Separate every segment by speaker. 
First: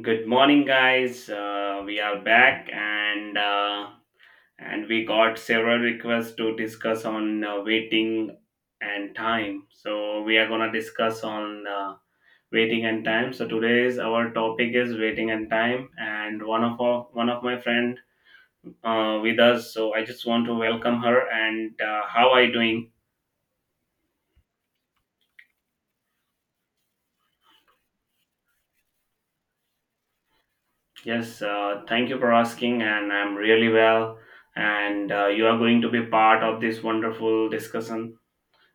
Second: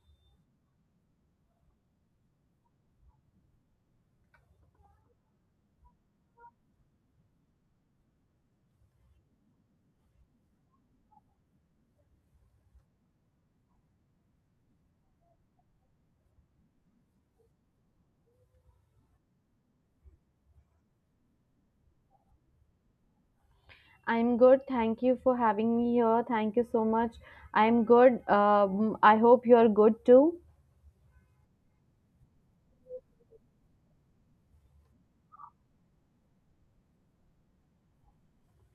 Speaker 1: Good morning, guys. We are back, and and we got several requests to discuss on waiting and time. So we are gonna discuss on waiting and time. So today's our topic is waiting and time, and one of my friend with us. So I just want to welcome her. And how are you doing?
Speaker 2: I'm good. Thank you for having me here. Thank you so much. I'm good. I hope you're good too.
Speaker 1: Yes, thank you for asking, and I'm really well. And you are going to be part of this wonderful discussion.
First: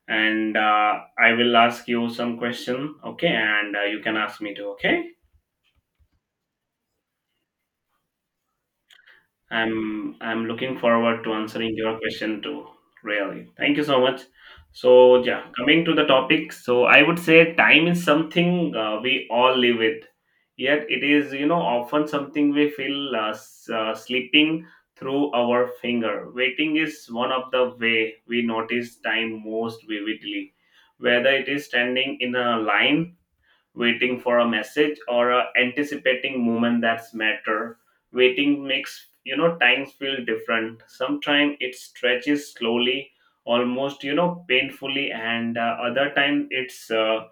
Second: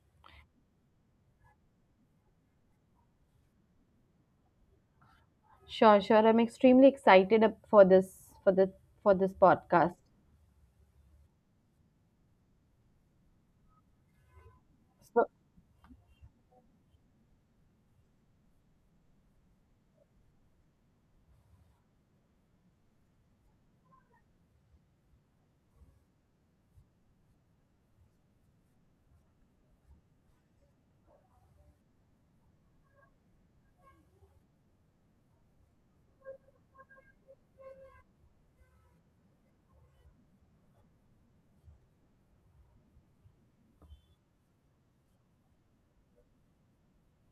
Speaker 1: And I will ask you some question. Okay, and you can ask me too. Okay,
Speaker 2: Sure, sure. I'm extremely excited up for this for the for this podcast.
Speaker 1: I'm looking forward to answering your question too. Really, thank you so much. So
Speaker 2: So
Speaker 1: yeah, coming to the topic. So I would say time is something we all live with. Yet it is often something we feel sleeping through our finger. Waiting is one of the way we notice time most vividly. Whether it is standing in a line, waiting for a message or a anticipating moment that's matter, waiting makes times feel different. Sometimes it stretches slowly, almost painfully, and other time it's uh,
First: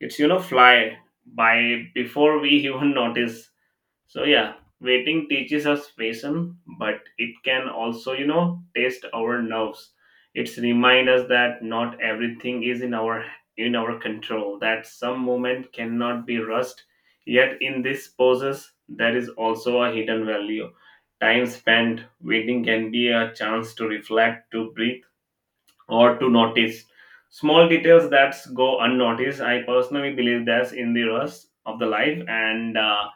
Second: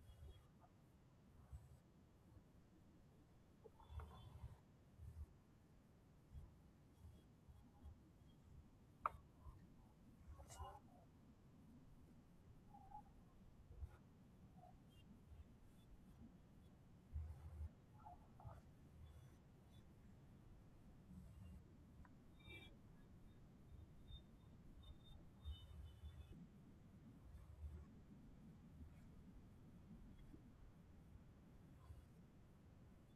Speaker 1: it's fly by before we even notice. So yeah, waiting teaches us patience, but it can also, test our nerves. It's remind us that not everything is in our control, that some moment cannot be rushed. Yet in this pauses, there is also a hidden value. Time spent waiting can be a chance to reflect, to breathe, or to notice small details that go unnoticed. I personally believe that's in the rush of the life, and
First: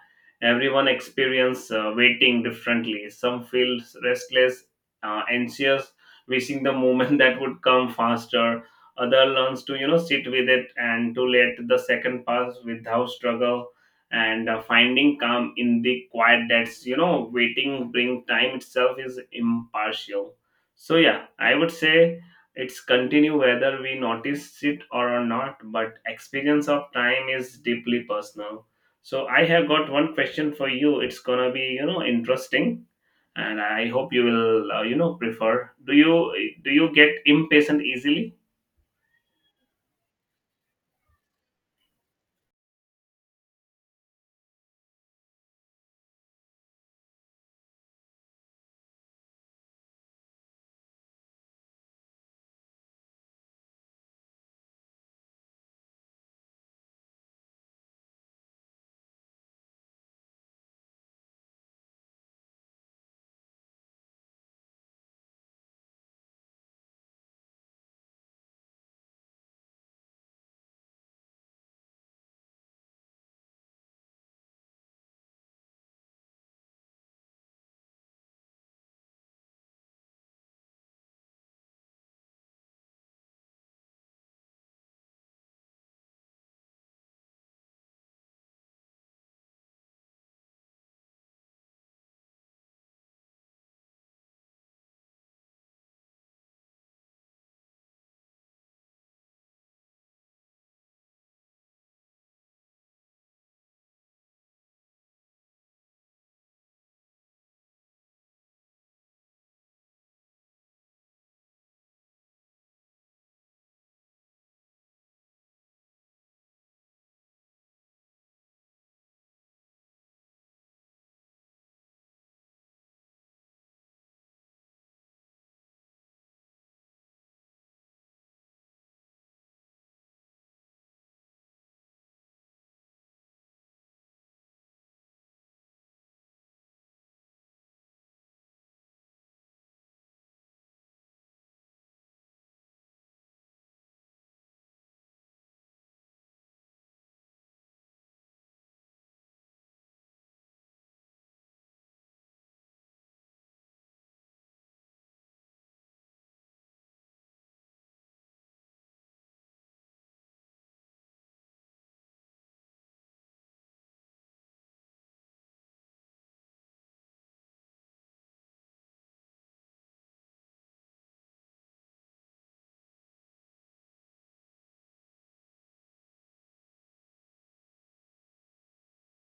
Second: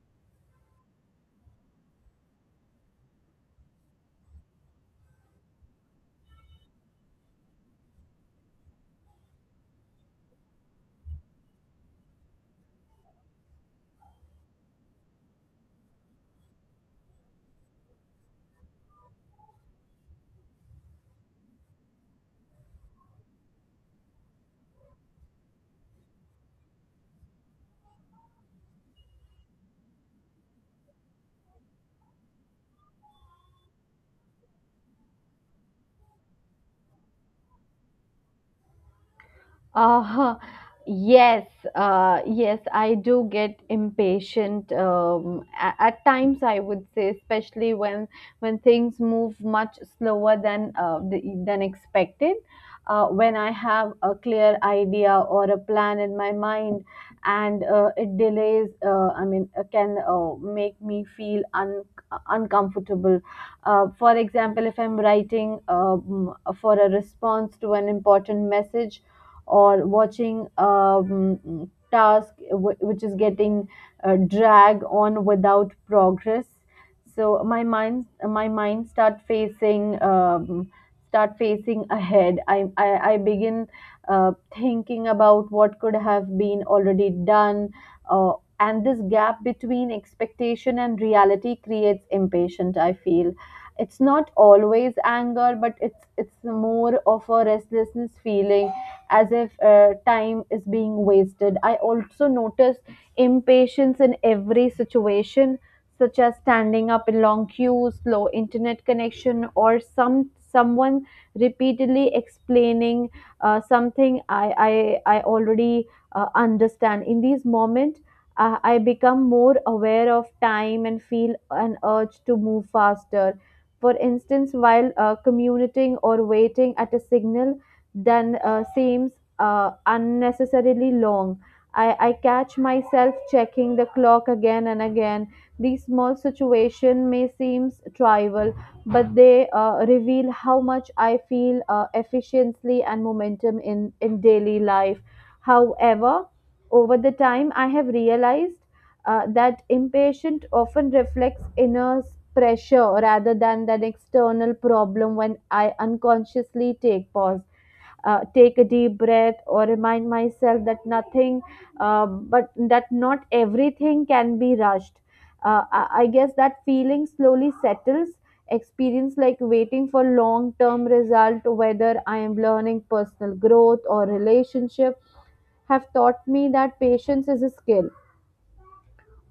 Speaker 1: everyone experience waiting differently. Some feel restless, anxious, wishing the moment that would come faster. Other learns to sit with it and to let the second pass without struggle. And finding calm in the quiet that's waiting bring, time itself is impartial. So yeah, I would say it's continue whether we notice it or not, but experience of time is deeply personal. So I have got one question for you. It's gonna be interesting, and I hope you will prefer. Do you get impatient easily?
Speaker 2: Uh, yes, yes, I do get impatient at, times, I would say, especially when things move much slower than than expected. When I have a clear idea or a plan in my mind, and it delays, can make me feel uncomfortable. For example, if I'm writing for a response to an important message or watching task which is getting drag on without progress. So my mind start facing ahead. I begin thinking about what could have been already done, uh, and this gap between expectation and reality creates impatient, I feel. It's not always anger, but it's more of a restlessness feeling as if time is being wasted. I also notice impatience in every situation, such as standing up in long queues, slow internet connection, or someone repeatedly explaining something I already understand. In these moments, I become more aware of time and feel an urge to move faster. For instance, while commuting or waiting at a signal, then seems unnecessarily long. I catch myself checking the clock again and again. These small situations may seem trivial, but they reveal how much I feel efficiency and momentum in daily life. However, over the time, I have realized that impatient often reflects inner pressure rather than an external problem. When I unconsciously take pause, take a deep breath or remind myself that nothing but that not everything can be rushed, I guess that feeling slowly settles. Experience like waiting for long term result, whether I am learning personal growth or relationship, have taught me that patience is a skill.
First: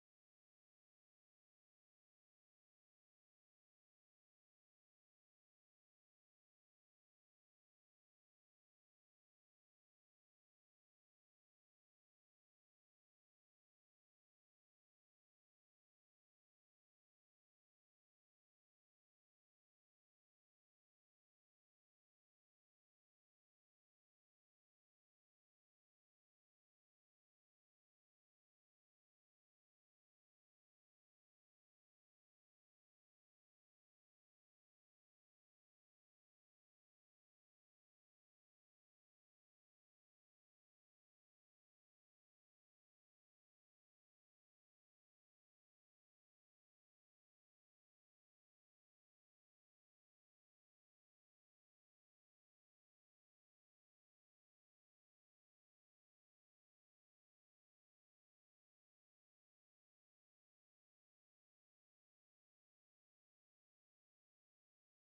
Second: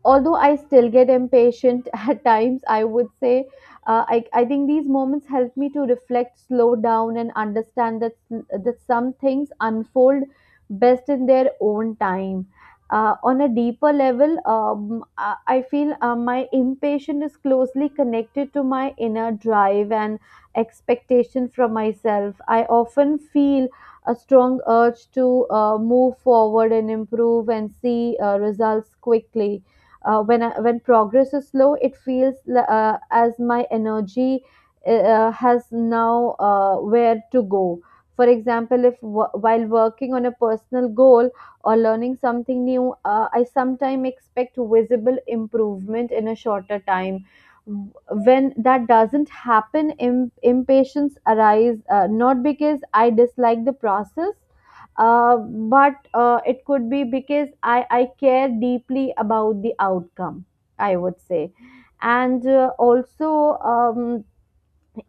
Speaker 2: Although I still get impatient at times, I would say I think these moments help me to reflect, slow down, and understand that some things unfold best in their own time. On a deeper level, I feel my impatience is closely connected to my inner drive and expectation from myself. I often feel a strong urge to move forward and improve and see results quickly. When progress is slow, it feels as my energy has now where to go. For example, if w- while working on a personal goal or learning something new, I sometimes expect visible improvement in a shorter time. When that doesn't happen, impatience arise, not because I dislike the process, but it could be because I care deeply about the outcome, I would say. And also,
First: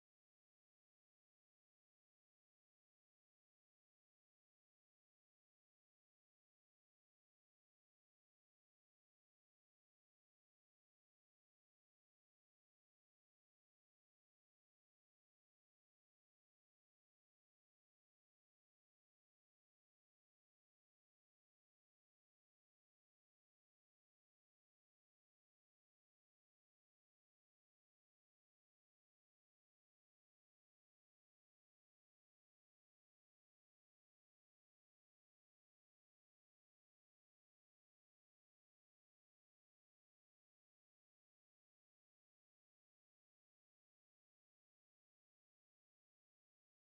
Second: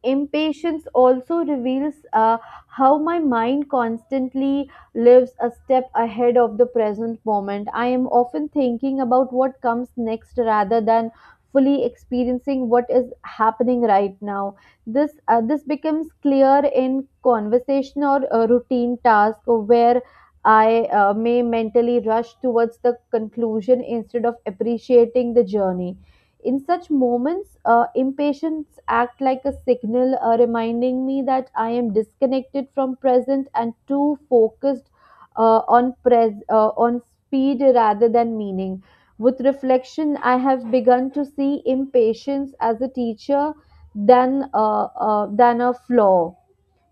Speaker 2: impatience also reveals how my mind constantly lives a step ahead of the present moment. I am often thinking about what comes next rather than fully experiencing what is happening right now. This becomes clear in conversation or routine task, where I may mentally rush towards the conclusion instead of appreciating the journey. In such moments, impatience act like a signal, reminding me that I am disconnected from present and too focused on speed rather than meaning. With reflection, I have begun to see impatience as a teacher than a flaw.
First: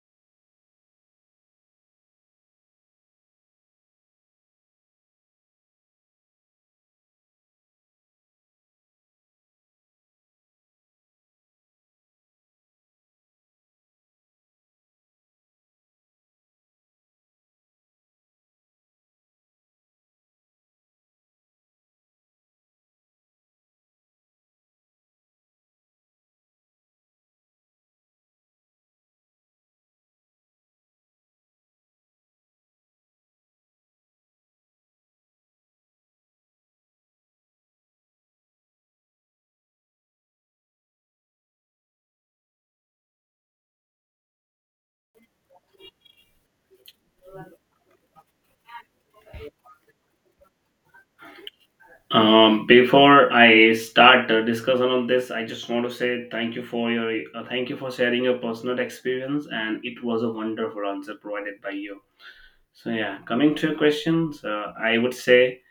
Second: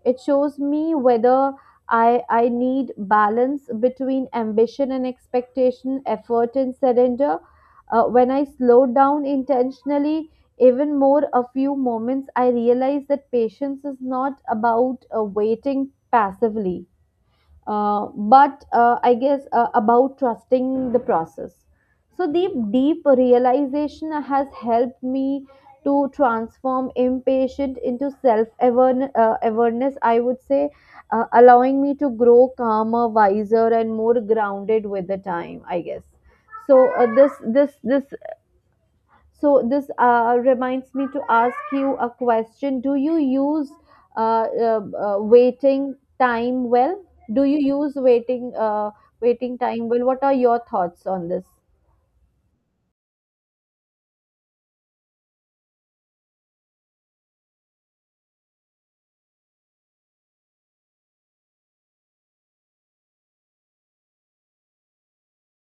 Speaker 2: It shows me whether I need balance between ambition and expectation, effort and surrender. When I slow down intentionally, even more a few moments, I realize that patience is not about waiting passively, but I guess about trusting the process. So the deep realization has helped me to transform impatient into self awareness, I would say, allowing me to grow calmer, wiser, and more grounded with the time, I guess. So this reminds me to ask you a question. Do you use waiting time well? Do you use waiting waiting time well? What are your thoughts on this?
Speaker 1: Before I start discussion on this, I just want to say thank you for sharing your personal experience, and it was a wonderful answer provided by you. So yeah, coming to your questions, I would say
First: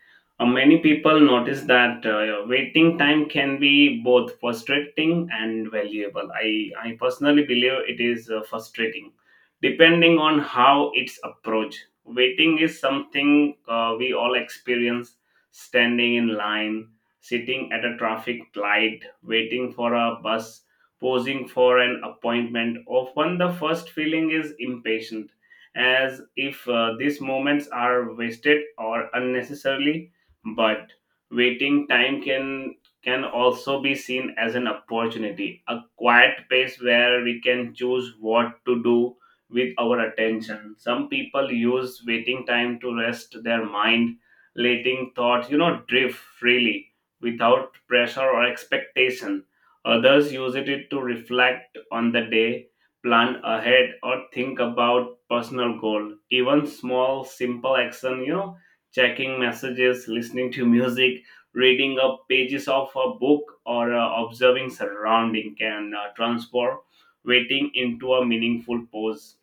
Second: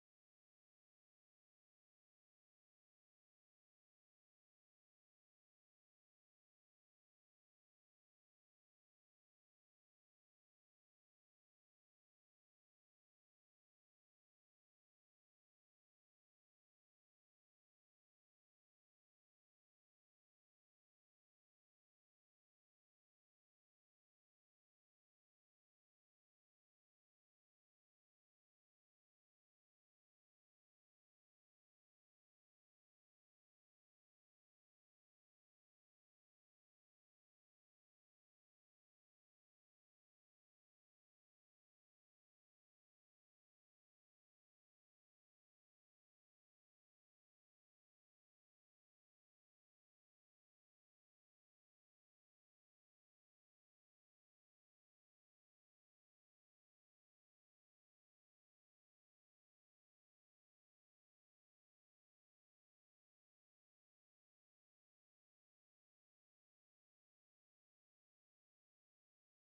Speaker 1: many people notice that waiting time can be both frustrating and valuable. I personally believe it is frustrating, depending on how it's approached. Waiting is something we all experience: standing in line, sitting at a traffic light, waiting for a bus, posing for an appointment. Often, the first feeling is impatience, as if these moments are wasted or unnecessarily. But waiting time can also be seen as an opportunity, a quiet place where we can choose what to do with our attention. Some people use waiting time to rest their mind, letting thoughts drift freely without pressure or expectation. Others use it to reflect on the day, plan ahead, or think about personal goal. Even small simple action, checking messages, listening to music, reading up pages of a book, or observing surrounding can transform waiting into a meaningful pause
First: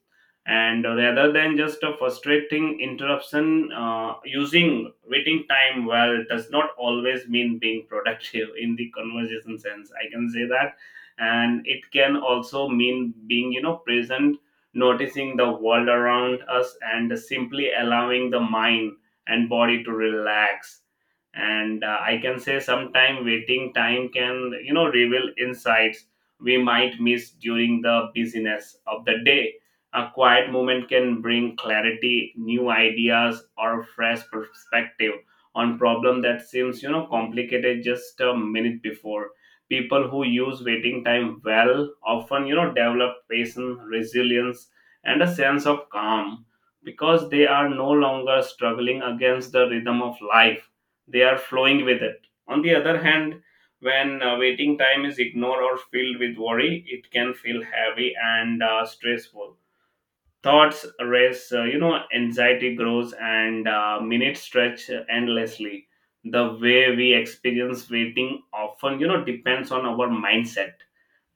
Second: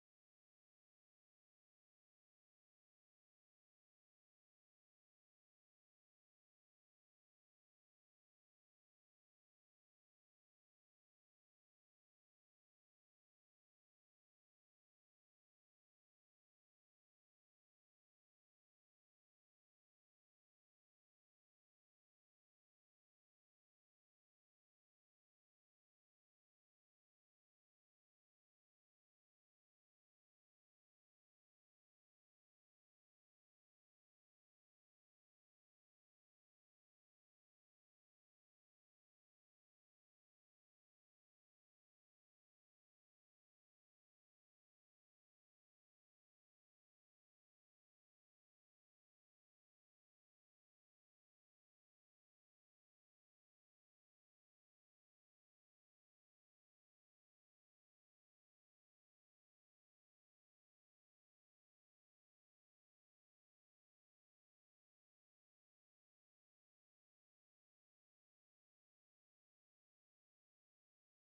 Speaker 1: and rather than just a frustrating interruption. Uh, using waiting time well does not always mean being productive in the conversation sense, I can say that. And it can also mean being present, noticing the world around us and simply allowing the mind and body to relax. And I can say sometime waiting time can reveal insights we might miss during the busyness of the day. A quiet moment can bring clarity, new ideas, or fresh perspective on problem that seems complicated just a minute before. People who use waiting time well often develop patience, resilience, and a sense of calm, because they are no longer struggling against the rhythm of life. They are flowing with it. On the other hand, when waiting time is ignored or filled with worry, it can feel heavy and stressful. Thoughts race, anxiety grows, and minutes stretch endlessly. The way we experience waiting often depends on our mindset.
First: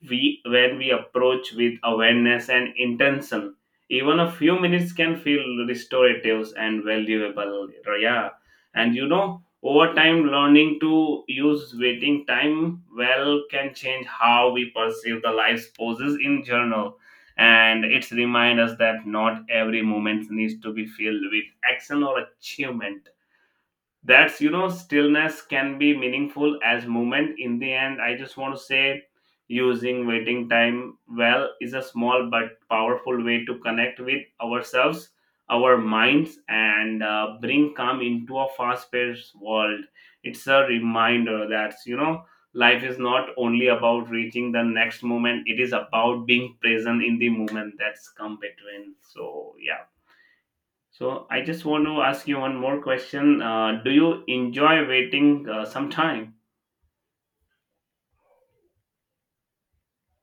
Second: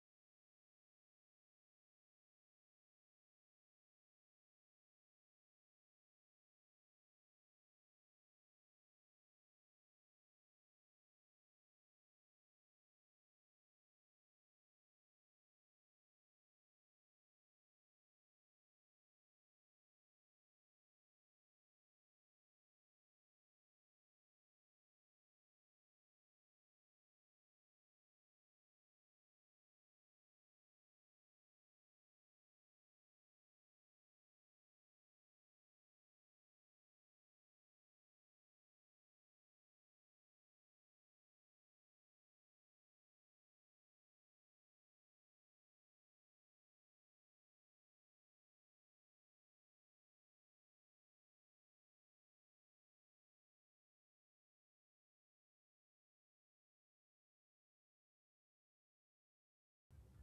Speaker 1: We When we approach with awareness and intention, even a few minutes can feel restorative and valuable. Yeah. And over time, learning to use waiting time well can change how we perceive the life's poses in general, and it's remind us that not every moment needs to be filled with action or achievement, that's stillness can be meaningful as movement. In the end, I just want to say using waiting time well is a small but powerful way to connect with ourselves, our minds, and bring calm into a fast paced world. It's a reminder that life is not only about reaching the next moment, it is about being present in the moment that's come between. So yeah, so I just want to ask you one more question. Do you enjoy waiting some time?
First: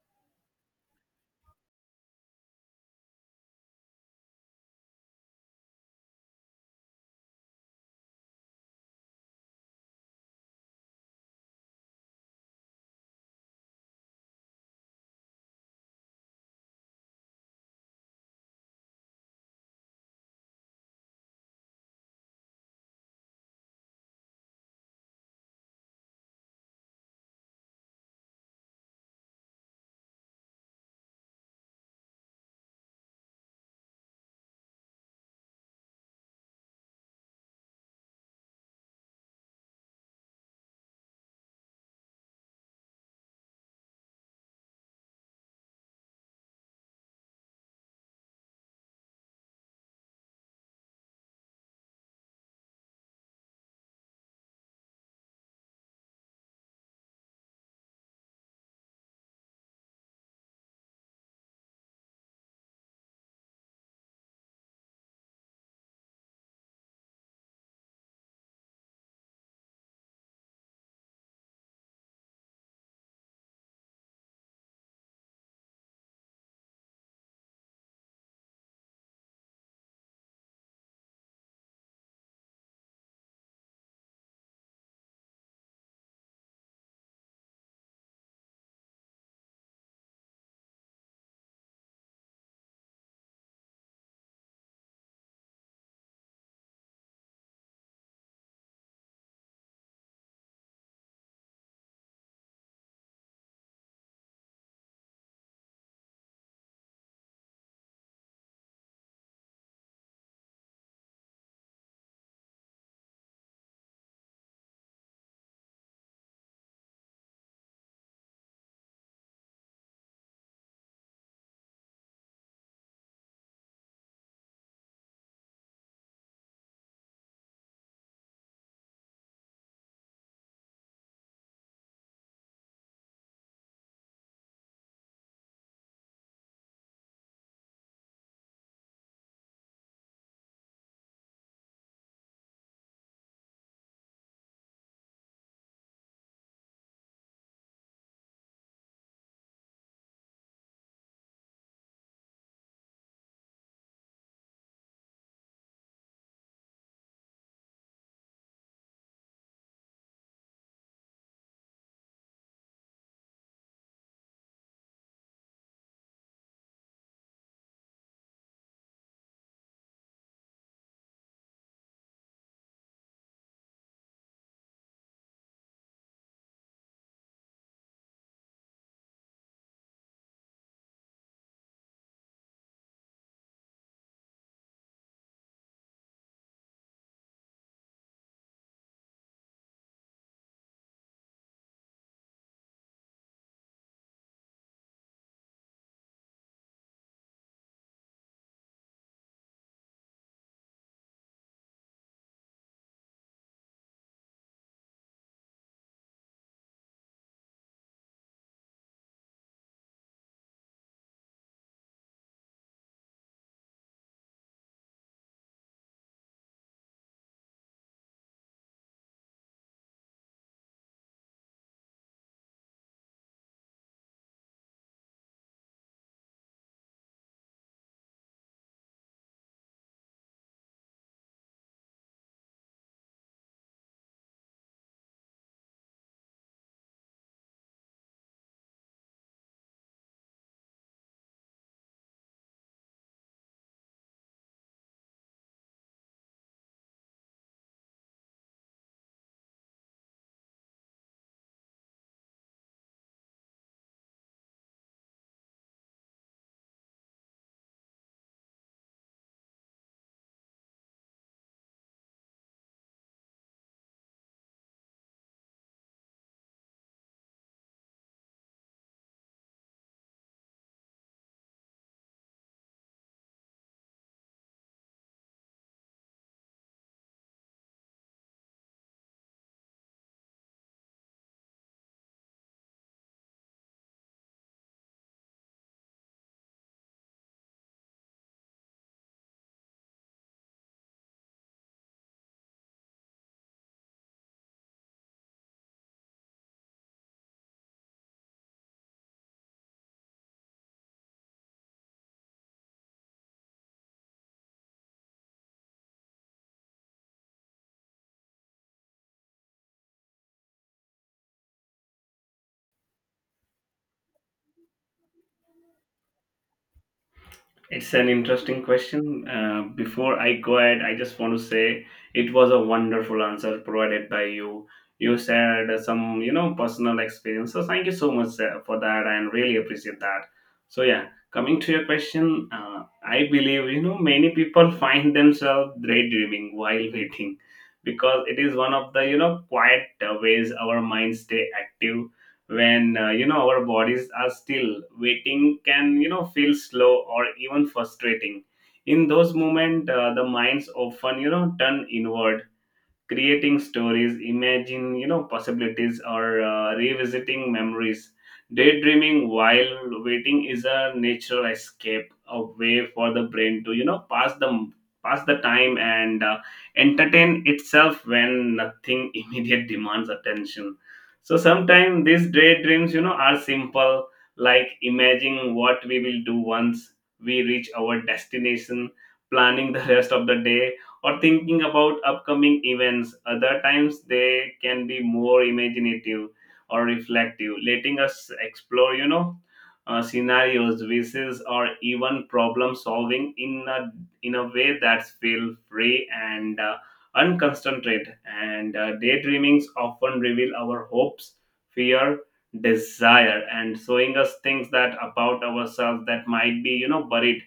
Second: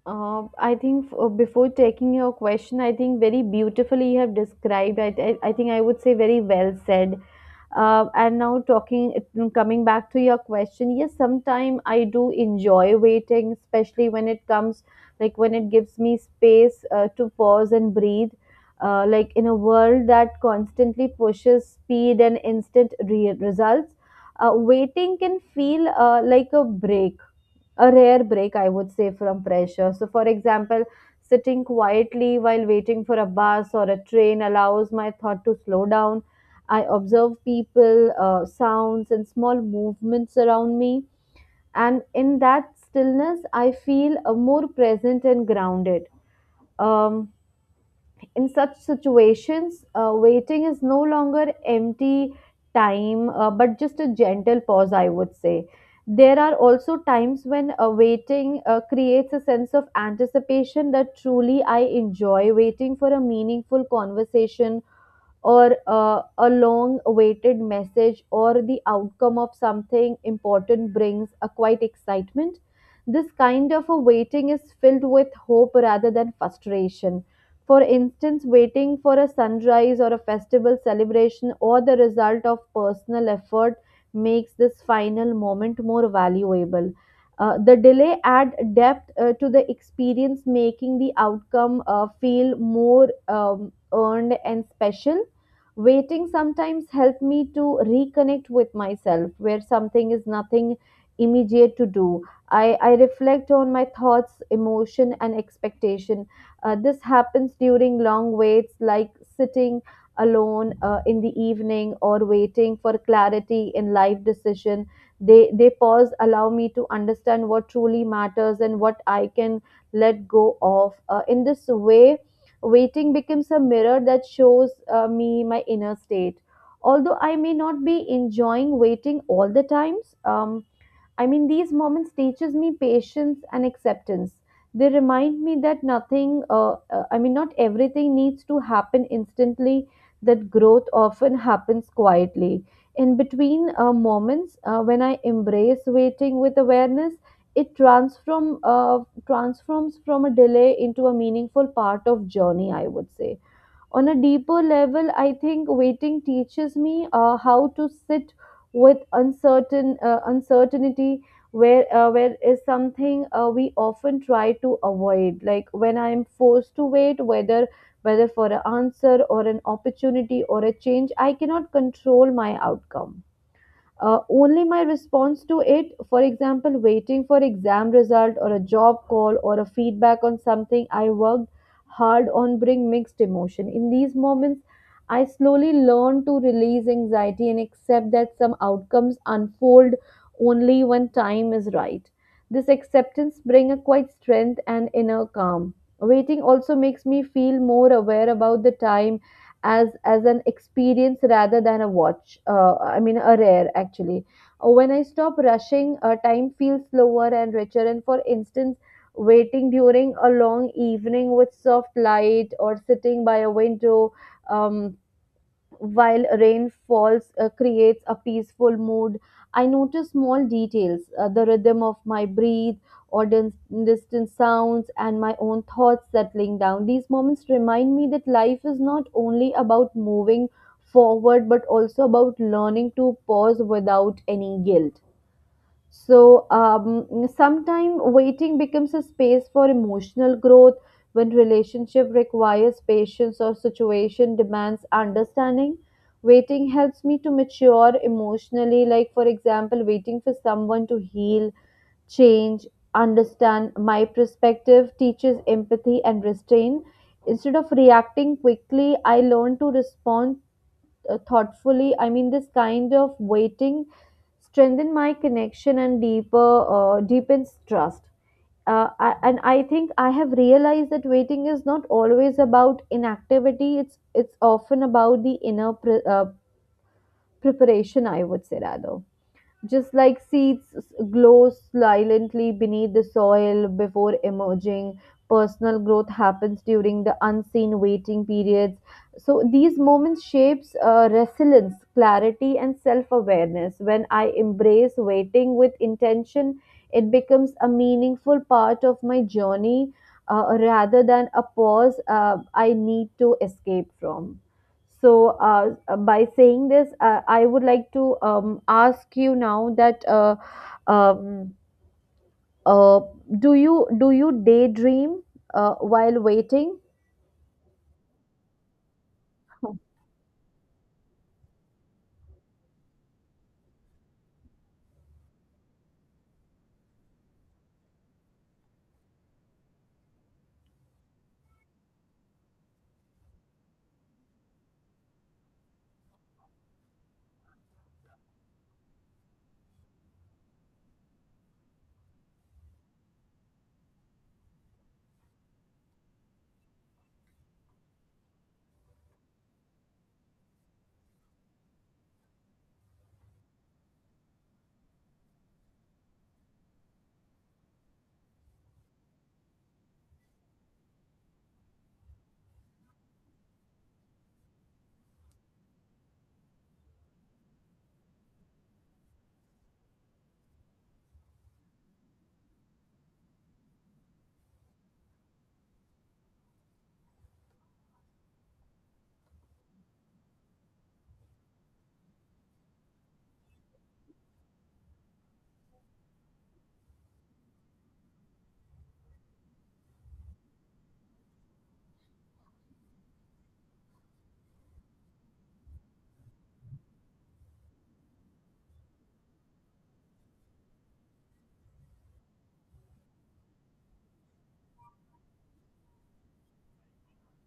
Speaker 2: Before taking your question, I think very beautifully you have described. I think I would say very well said. And now talking, mm, coming back to your question, yes, sometimes I do enjoy waiting, especially when it comes, like when it gives me space to pause and breathe. Like in a world that constantly pushes speed and instant results, waiting can feel like a break, a rare break, I would say, from pressure. So, for example, sitting quietly while waiting for a bus or a train allows my thought to slow down. I observe people, sounds, and small movements around me. And in that stillness, I feel more present and grounded. Um, in such situations, waiting is no longer empty time, but just a gentle pause, I would say. There are also times when waiting creates a sense of anticipation that truly I enjoy. Waiting for a meaningful conversation or a long awaited message or the outcome of something important brings a quiet excitement. This kind of a waiting is filled with hope rather than frustration. For instance, waiting for a sunrise or a festival celebration or the result of personal effort makes this final moment more valuable. The delay adds depth to the experience, making the outcome feel more earned and special. Waiting sometimes helps me to reconnect with myself where something is nothing immediate to do. I reflect on my thoughts, emotion, and expectation. This happens during long waits, like sitting alone in the evening or waiting for clarity in life decision. They pause, allow me to understand what truly matters and what I can let go of. In this way, waiting becomes a mirror that shows me my inner state. Although I may not be enjoying waiting all the times, I mean, these moments teaches me patience and acceptance. They remind me that nothing, I mean, not everything needs to happen instantly. That growth often happens quietly. In between moments, when I embrace waiting with awareness, it transforms from a delay into a meaningful part of journey, I would say. On a deeper level, I think waiting teaches me how to sit with uncertainty, where is something we often try to avoid. Like when I am forced to wait, whether for an answer or an opportunity or a change, I cannot control my outcome, only my response to it. For example, waiting for exam result or a job call or a feedback on something I worked hard on bring mixed emotion. In these moments, I slowly learn to release anxiety and accept that some outcomes unfold only when time is right. This acceptance bring a quiet strength and inner calm. Waiting also makes me feel more aware about the time as an experience rather than a watch, I mean a rare actually. When I stop rushing, time feels slower and richer. And for instance, waiting during a long evening with soft light or sitting by a window, um, while rain falls creates a peaceful mood. I notice small details, the rhythm of my breathe or distant sounds and my own thoughts settling down. These moments remind me that life is not only about moving forward but also about learning to pause without any guilt. So sometimes waiting becomes a space for emotional growth. When relationship requires patience or situation demands understanding, waiting helps me to mature emotionally, like for example, waiting for someone to heal, change, understand my perspective, teaches empathy and restraint. Instead of reacting quickly, I learn to respond thoughtfully. I mean, this kind of waiting strengthen my connection and deeper deepens trust. And I think I have realized that waiting is not always about inactivity. It's often about the inner preparation, I would say. Rather, just like seeds glow silently beneath the soil before emerging, personal growth happens during the unseen waiting periods. So these moments shapes resilience, clarity and self-awareness. When I embrace waiting with intention, it becomes a meaningful part of my journey, rather than a pause I need to escape from. So, by saying this, I would like to ask you now that um, uh, do you daydream while waiting?
Speaker 1: It's an interesting question. Before I go ahead, I just want to say it was a wonderful answer provided by you. You shared some, personal experience. So thank you so much for that, and really appreciate that. So yeah, coming to your question, I believe many people find themselves daydreaming while waiting, because it is one of the quiet ways our minds stay active. When our bodies are still, waiting can feel slow or even frustrating. In those moments, the minds often turn inward, creating stories, imagine possibilities, or revisiting memories. Daydreaming while waiting is a natural escape, a way for the brain to pass the time and entertain itself when nothing immediate demands attention. So sometimes these daydreams are simple, like imagining what we will do once we reach our destination, planning the rest of the day, or thinking about upcoming events. Other times they can be more imaginative or reflective, letting us explore, scenarios, wishes, or even problem solving in a way that feel free and unconcentrated. And daydreamings often reveal our hopes, fear, desire, and showing us things that about ourselves that might be buried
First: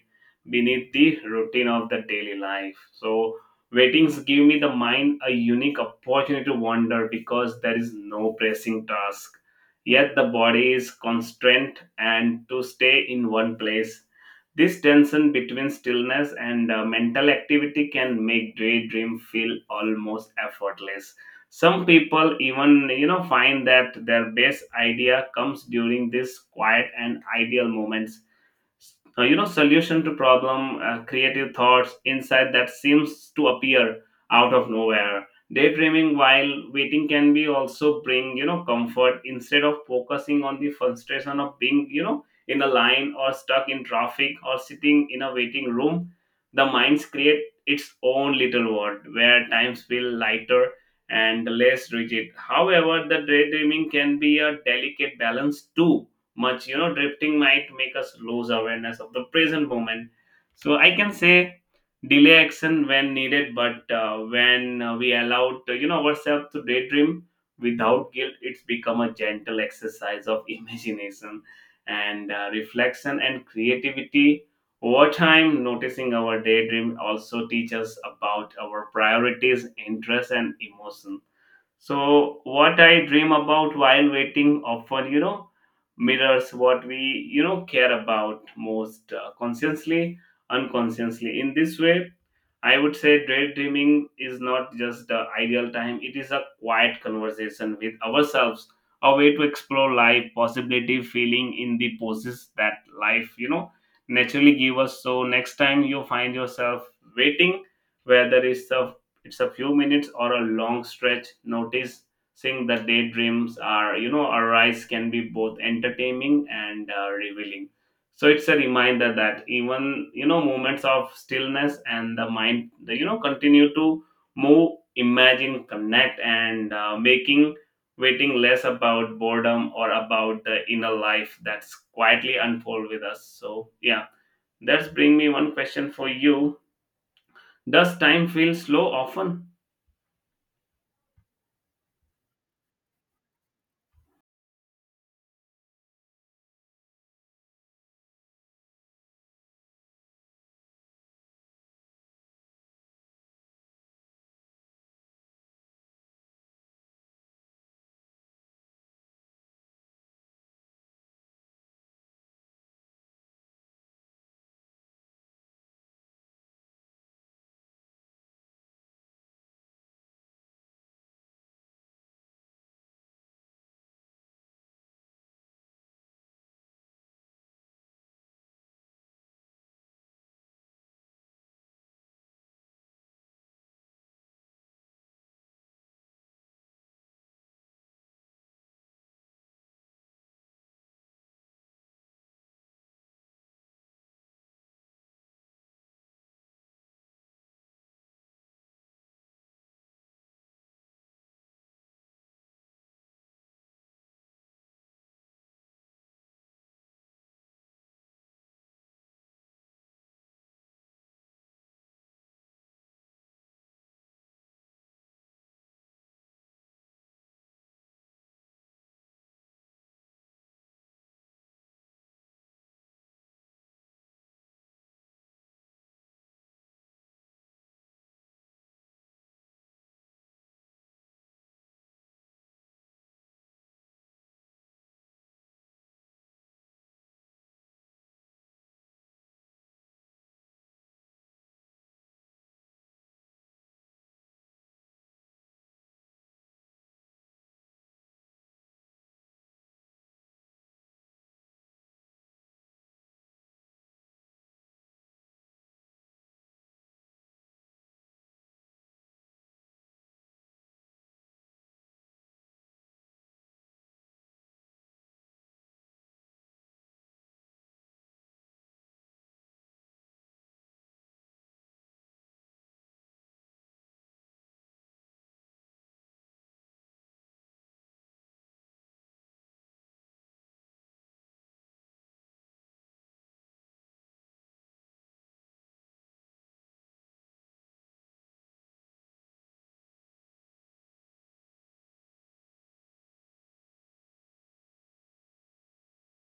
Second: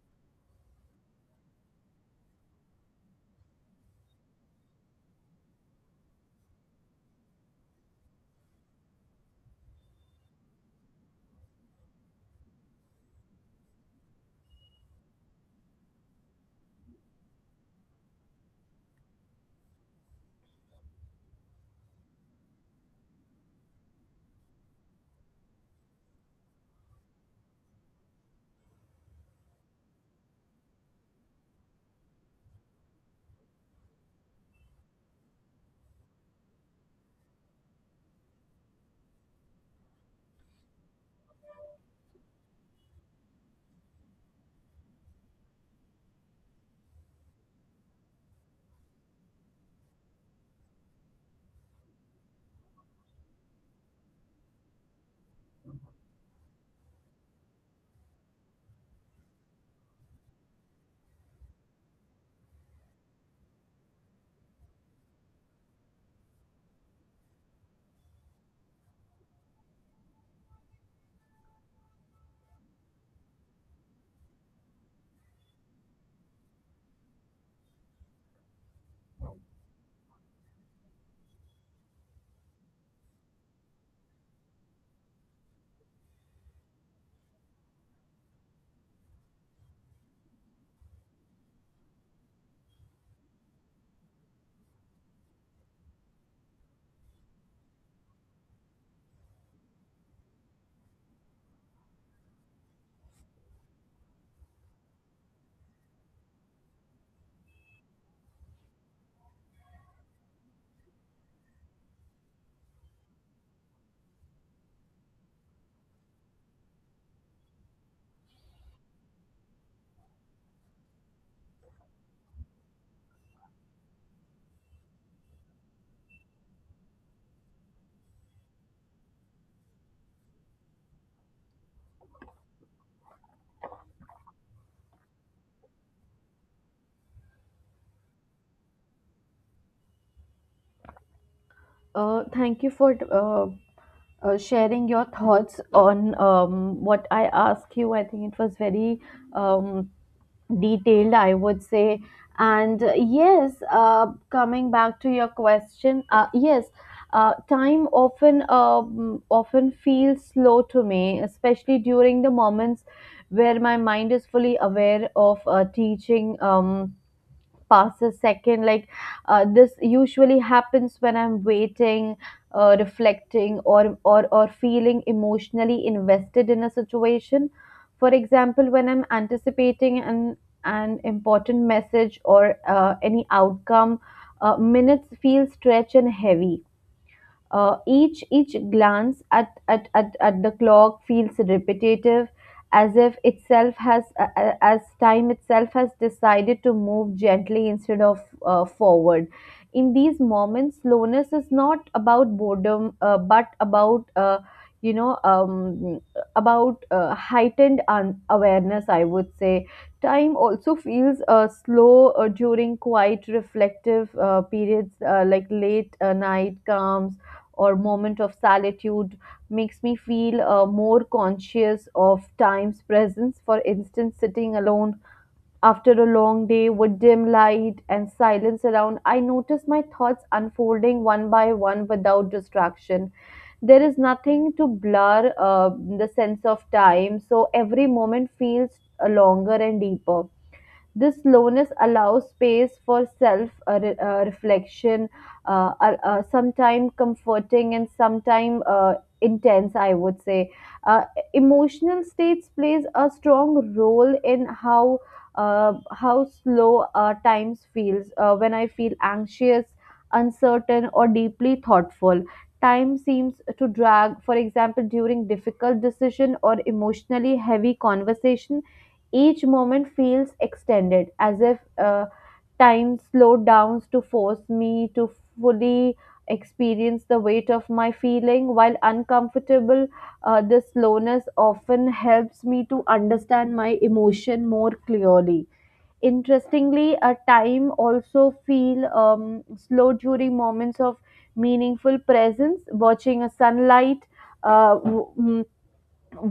Speaker 1: beneath the routine of the daily life. So weddings give me the mind a unique opportunity to wander because there is no pressing task. Yet the body is constrained and to stay in one place. This tension between stillness and mental activity can make daydream feel almost effortless. Some people even find that their best idea comes during this quiet and ideal moments, solution to problem, creative thoughts, insight that seems to appear out of nowhere. Daydreaming while waiting can be also bring comfort instead of focusing on the frustration of being in a line or stuck in traffic or sitting in a waiting room. The minds create its own little world where times feel lighter and less rigid. However, the daydreaming can be a delicate balance. Too much, drifting might make us lose awareness of the present moment. So I can say delay action when needed, but when we allow ourselves to daydream without guilt, it's become a gentle exercise of imagination and reflection and creativity. Over time, noticing our daydream also teaches us about our priorities, interests, and emotions. So what I dream about while waiting often, mirrors what we, care about most consciously, unconsciously. In this way, I would say daydreaming is not just the ideal time, it is a quiet conversation with ourselves, a way to explore life, possibility, feeling in the poses that life, naturally give us. So next time you find yourself waiting, whether it's a few minutes or a long stretch, notice seeing the daydreams are, arise can be both entertaining and revealing. So it's a reminder that even moments of stillness and the mind the you know continue to move, imagine, connect, and making waiting less about boredom or about the inner life that's quietly unfold with us. So yeah, that's bring me one question for you. Does time feel slow often?
Speaker 2: Thank you for sharing your thoughts on what I asked you. I think it was very um, detailed, I would say. And yes, coming back to your question, yes, time often often feels slow to me, especially during the moments where my mind is fully aware of teaching. Pass a second like this usually happens when I'm waiting, reflecting, or feeling emotionally invested in a situation. For example, when I'm anticipating an important message or any outcome, minutes feel stretch and heavy. Each glance at the clock feels repetitive, as if itself has as time itself has decided to move gently instead of forward. In these moments, slowness is not about boredom, but about, you know um, about heightened awareness, I would say. Time also feels slow during quiet reflective periods, like late night calms or moment of solitude, makes me feel more conscious of time's presence. For instance, sitting alone after a long day with dim light and silence around, I notice my thoughts unfolding one by one without distraction. There is nothing to blur the sense of time, so every moment feels longer and deeper. This slowness allows space for self reflection, sometimes comforting and sometimes intense, I would say. Uh, Emotional states plays a strong role in how slow times feels. When I feel anxious, uncertain or deeply thoughtful, time seems to drag. For example, during difficult decision or emotionally heavy conversation, each moment feels extended, as if time slowed down to force me to fully experience the weight of my feeling. While uncomfortable, this slowness often helps me to understand my emotion more clearly. Interestingly, a time also feel slow during moments of meaningful presence. Watching a sunlight, uh, w- mm,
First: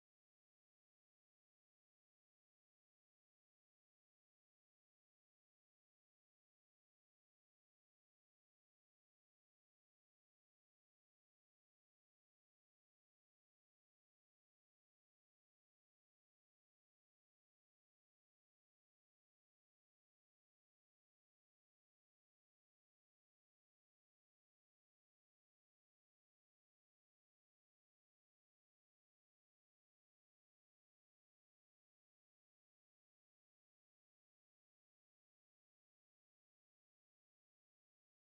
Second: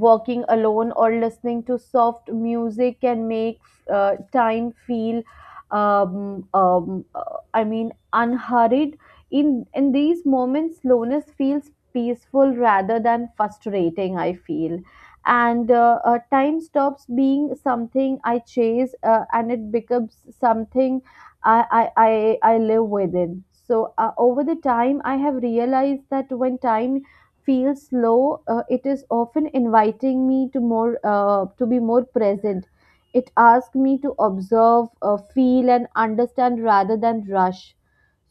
Speaker 2: walking alone or listening to soft music can make time feel unhurried. In these moments, slowness feels peaceful rather than frustrating, I feel, and time stops being something I chase, and it becomes something I live within. So over the time I have realized that when time feels low, it is often inviting me to more to be more present. It asks me to observe, feel, and understand rather than rush.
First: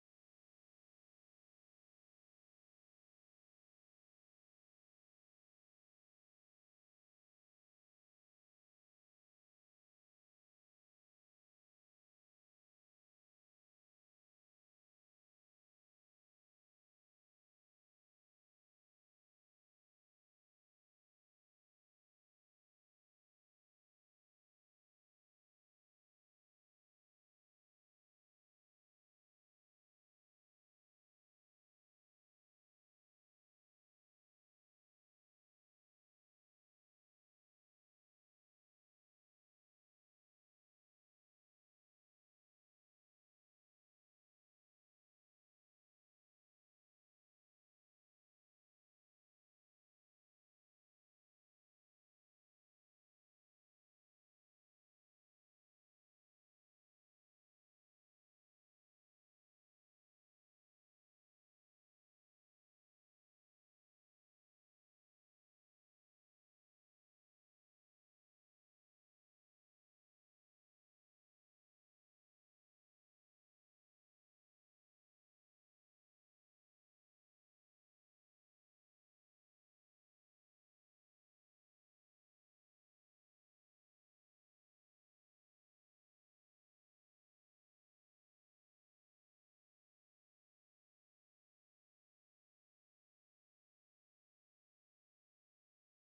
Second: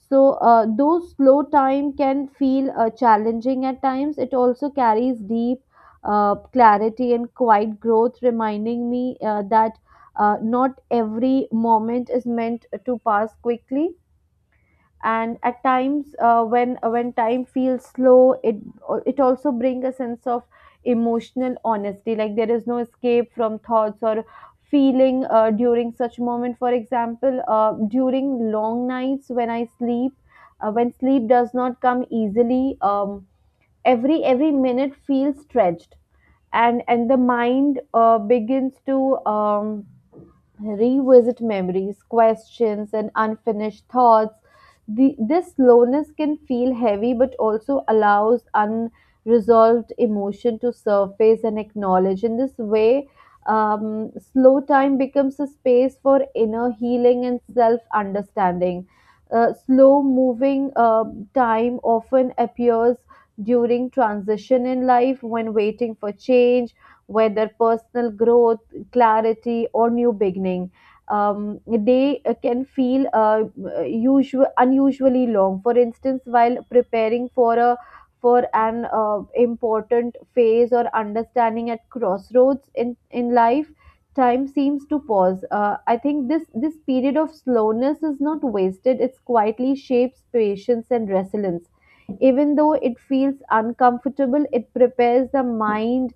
Speaker 2: So though slow time can feel challenging at times, it also carries deep clarity and quiet growth, reminding me that not every moment is meant to pass quickly. And at times, when time feels slow, it also brings a sense of emotional honesty, like there is no escape from thoughts or feeling during such moment. For example, during long nights when I sleep, when sleep does not come easily, every minute feels stretched, and the mind begins to revisit memories, questions and unfinished thoughts. This slowness can feel heavy but also allows unresolved emotion to surface and acknowledge. In this way, slow time becomes a space for inner healing and self understanding. Slow moving time often appears during transition in life, when waiting for change, whether personal growth, clarity, or new beginning. They can feel usual, unusually long. For instance, while preparing for a for an important phase or understanding at crossroads in life, time seems to pause. I think this this period of slowness is not wasted. It's quietly shapes patience and resilience. Even though it feels uncomfortable, it prepares the mind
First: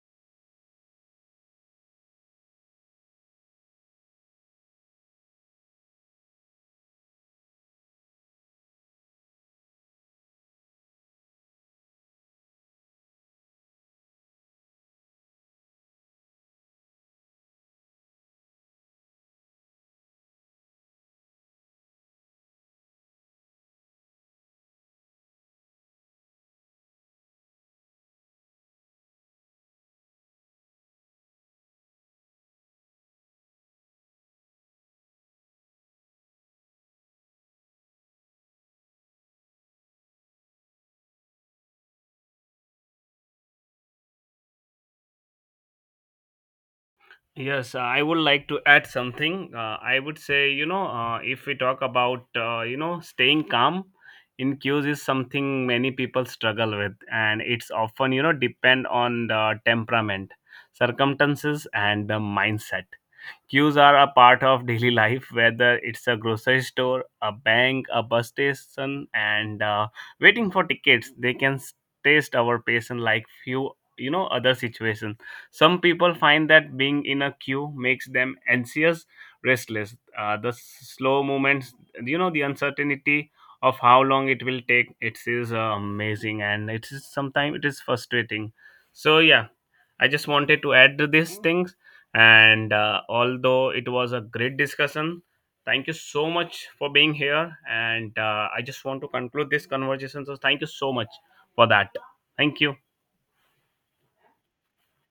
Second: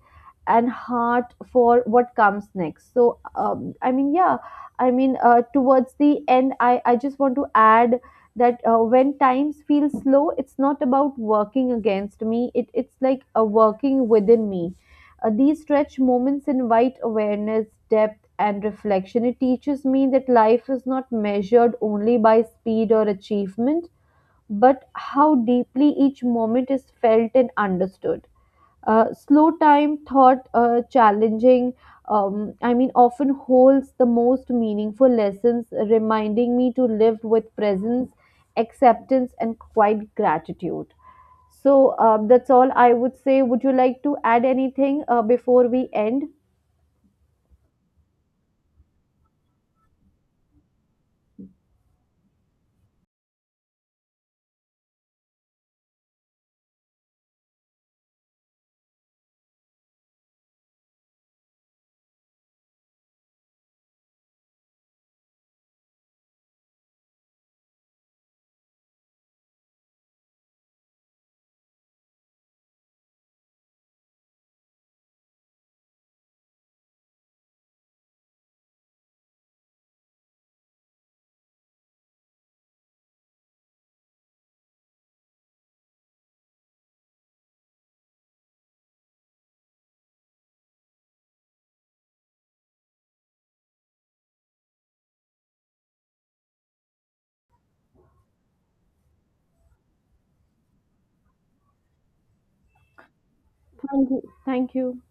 Speaker 2: and heart for what comes next. So yeah, towards the end, I just want to add that when times feel slow, it's not about working against me, it's like a working within me. These stretch moments invite awareness, depth and reflection. It teaches me that life is not measured only by speed or achievement, but how deeply each moment is felt and understood. Slow time thought challenging, I mean, often holds the most meaningful lessons, reminding me to live with presence, acceptance, and quiet gratitude. So that's all I would say. Would you like to add anything before we end?
Speaker 1: Yes, I would like to add something. I would say, if we talk about, staying calm in queues is something many people struggle with, and it's often, depend on the temperament, circumstances, and the mindset. Queues are a part of daily life, whether it's a grocery store, a bank, a bus station, and waiting for tickets. They can taste our patience like few other situations. Some people find that being in a queue makes them anxious, restless. The slow movements, the uncertainty of how long it will take. It is amazing, and it is sometimes it is frustrating. So yeah, I just wanted to add to these things, and although it was a great discussion, thank you so much for being here. And I just want to conclude this conversation. So, thank you so much for that. Thank you.
Speaker 2: Thank you. Thank you.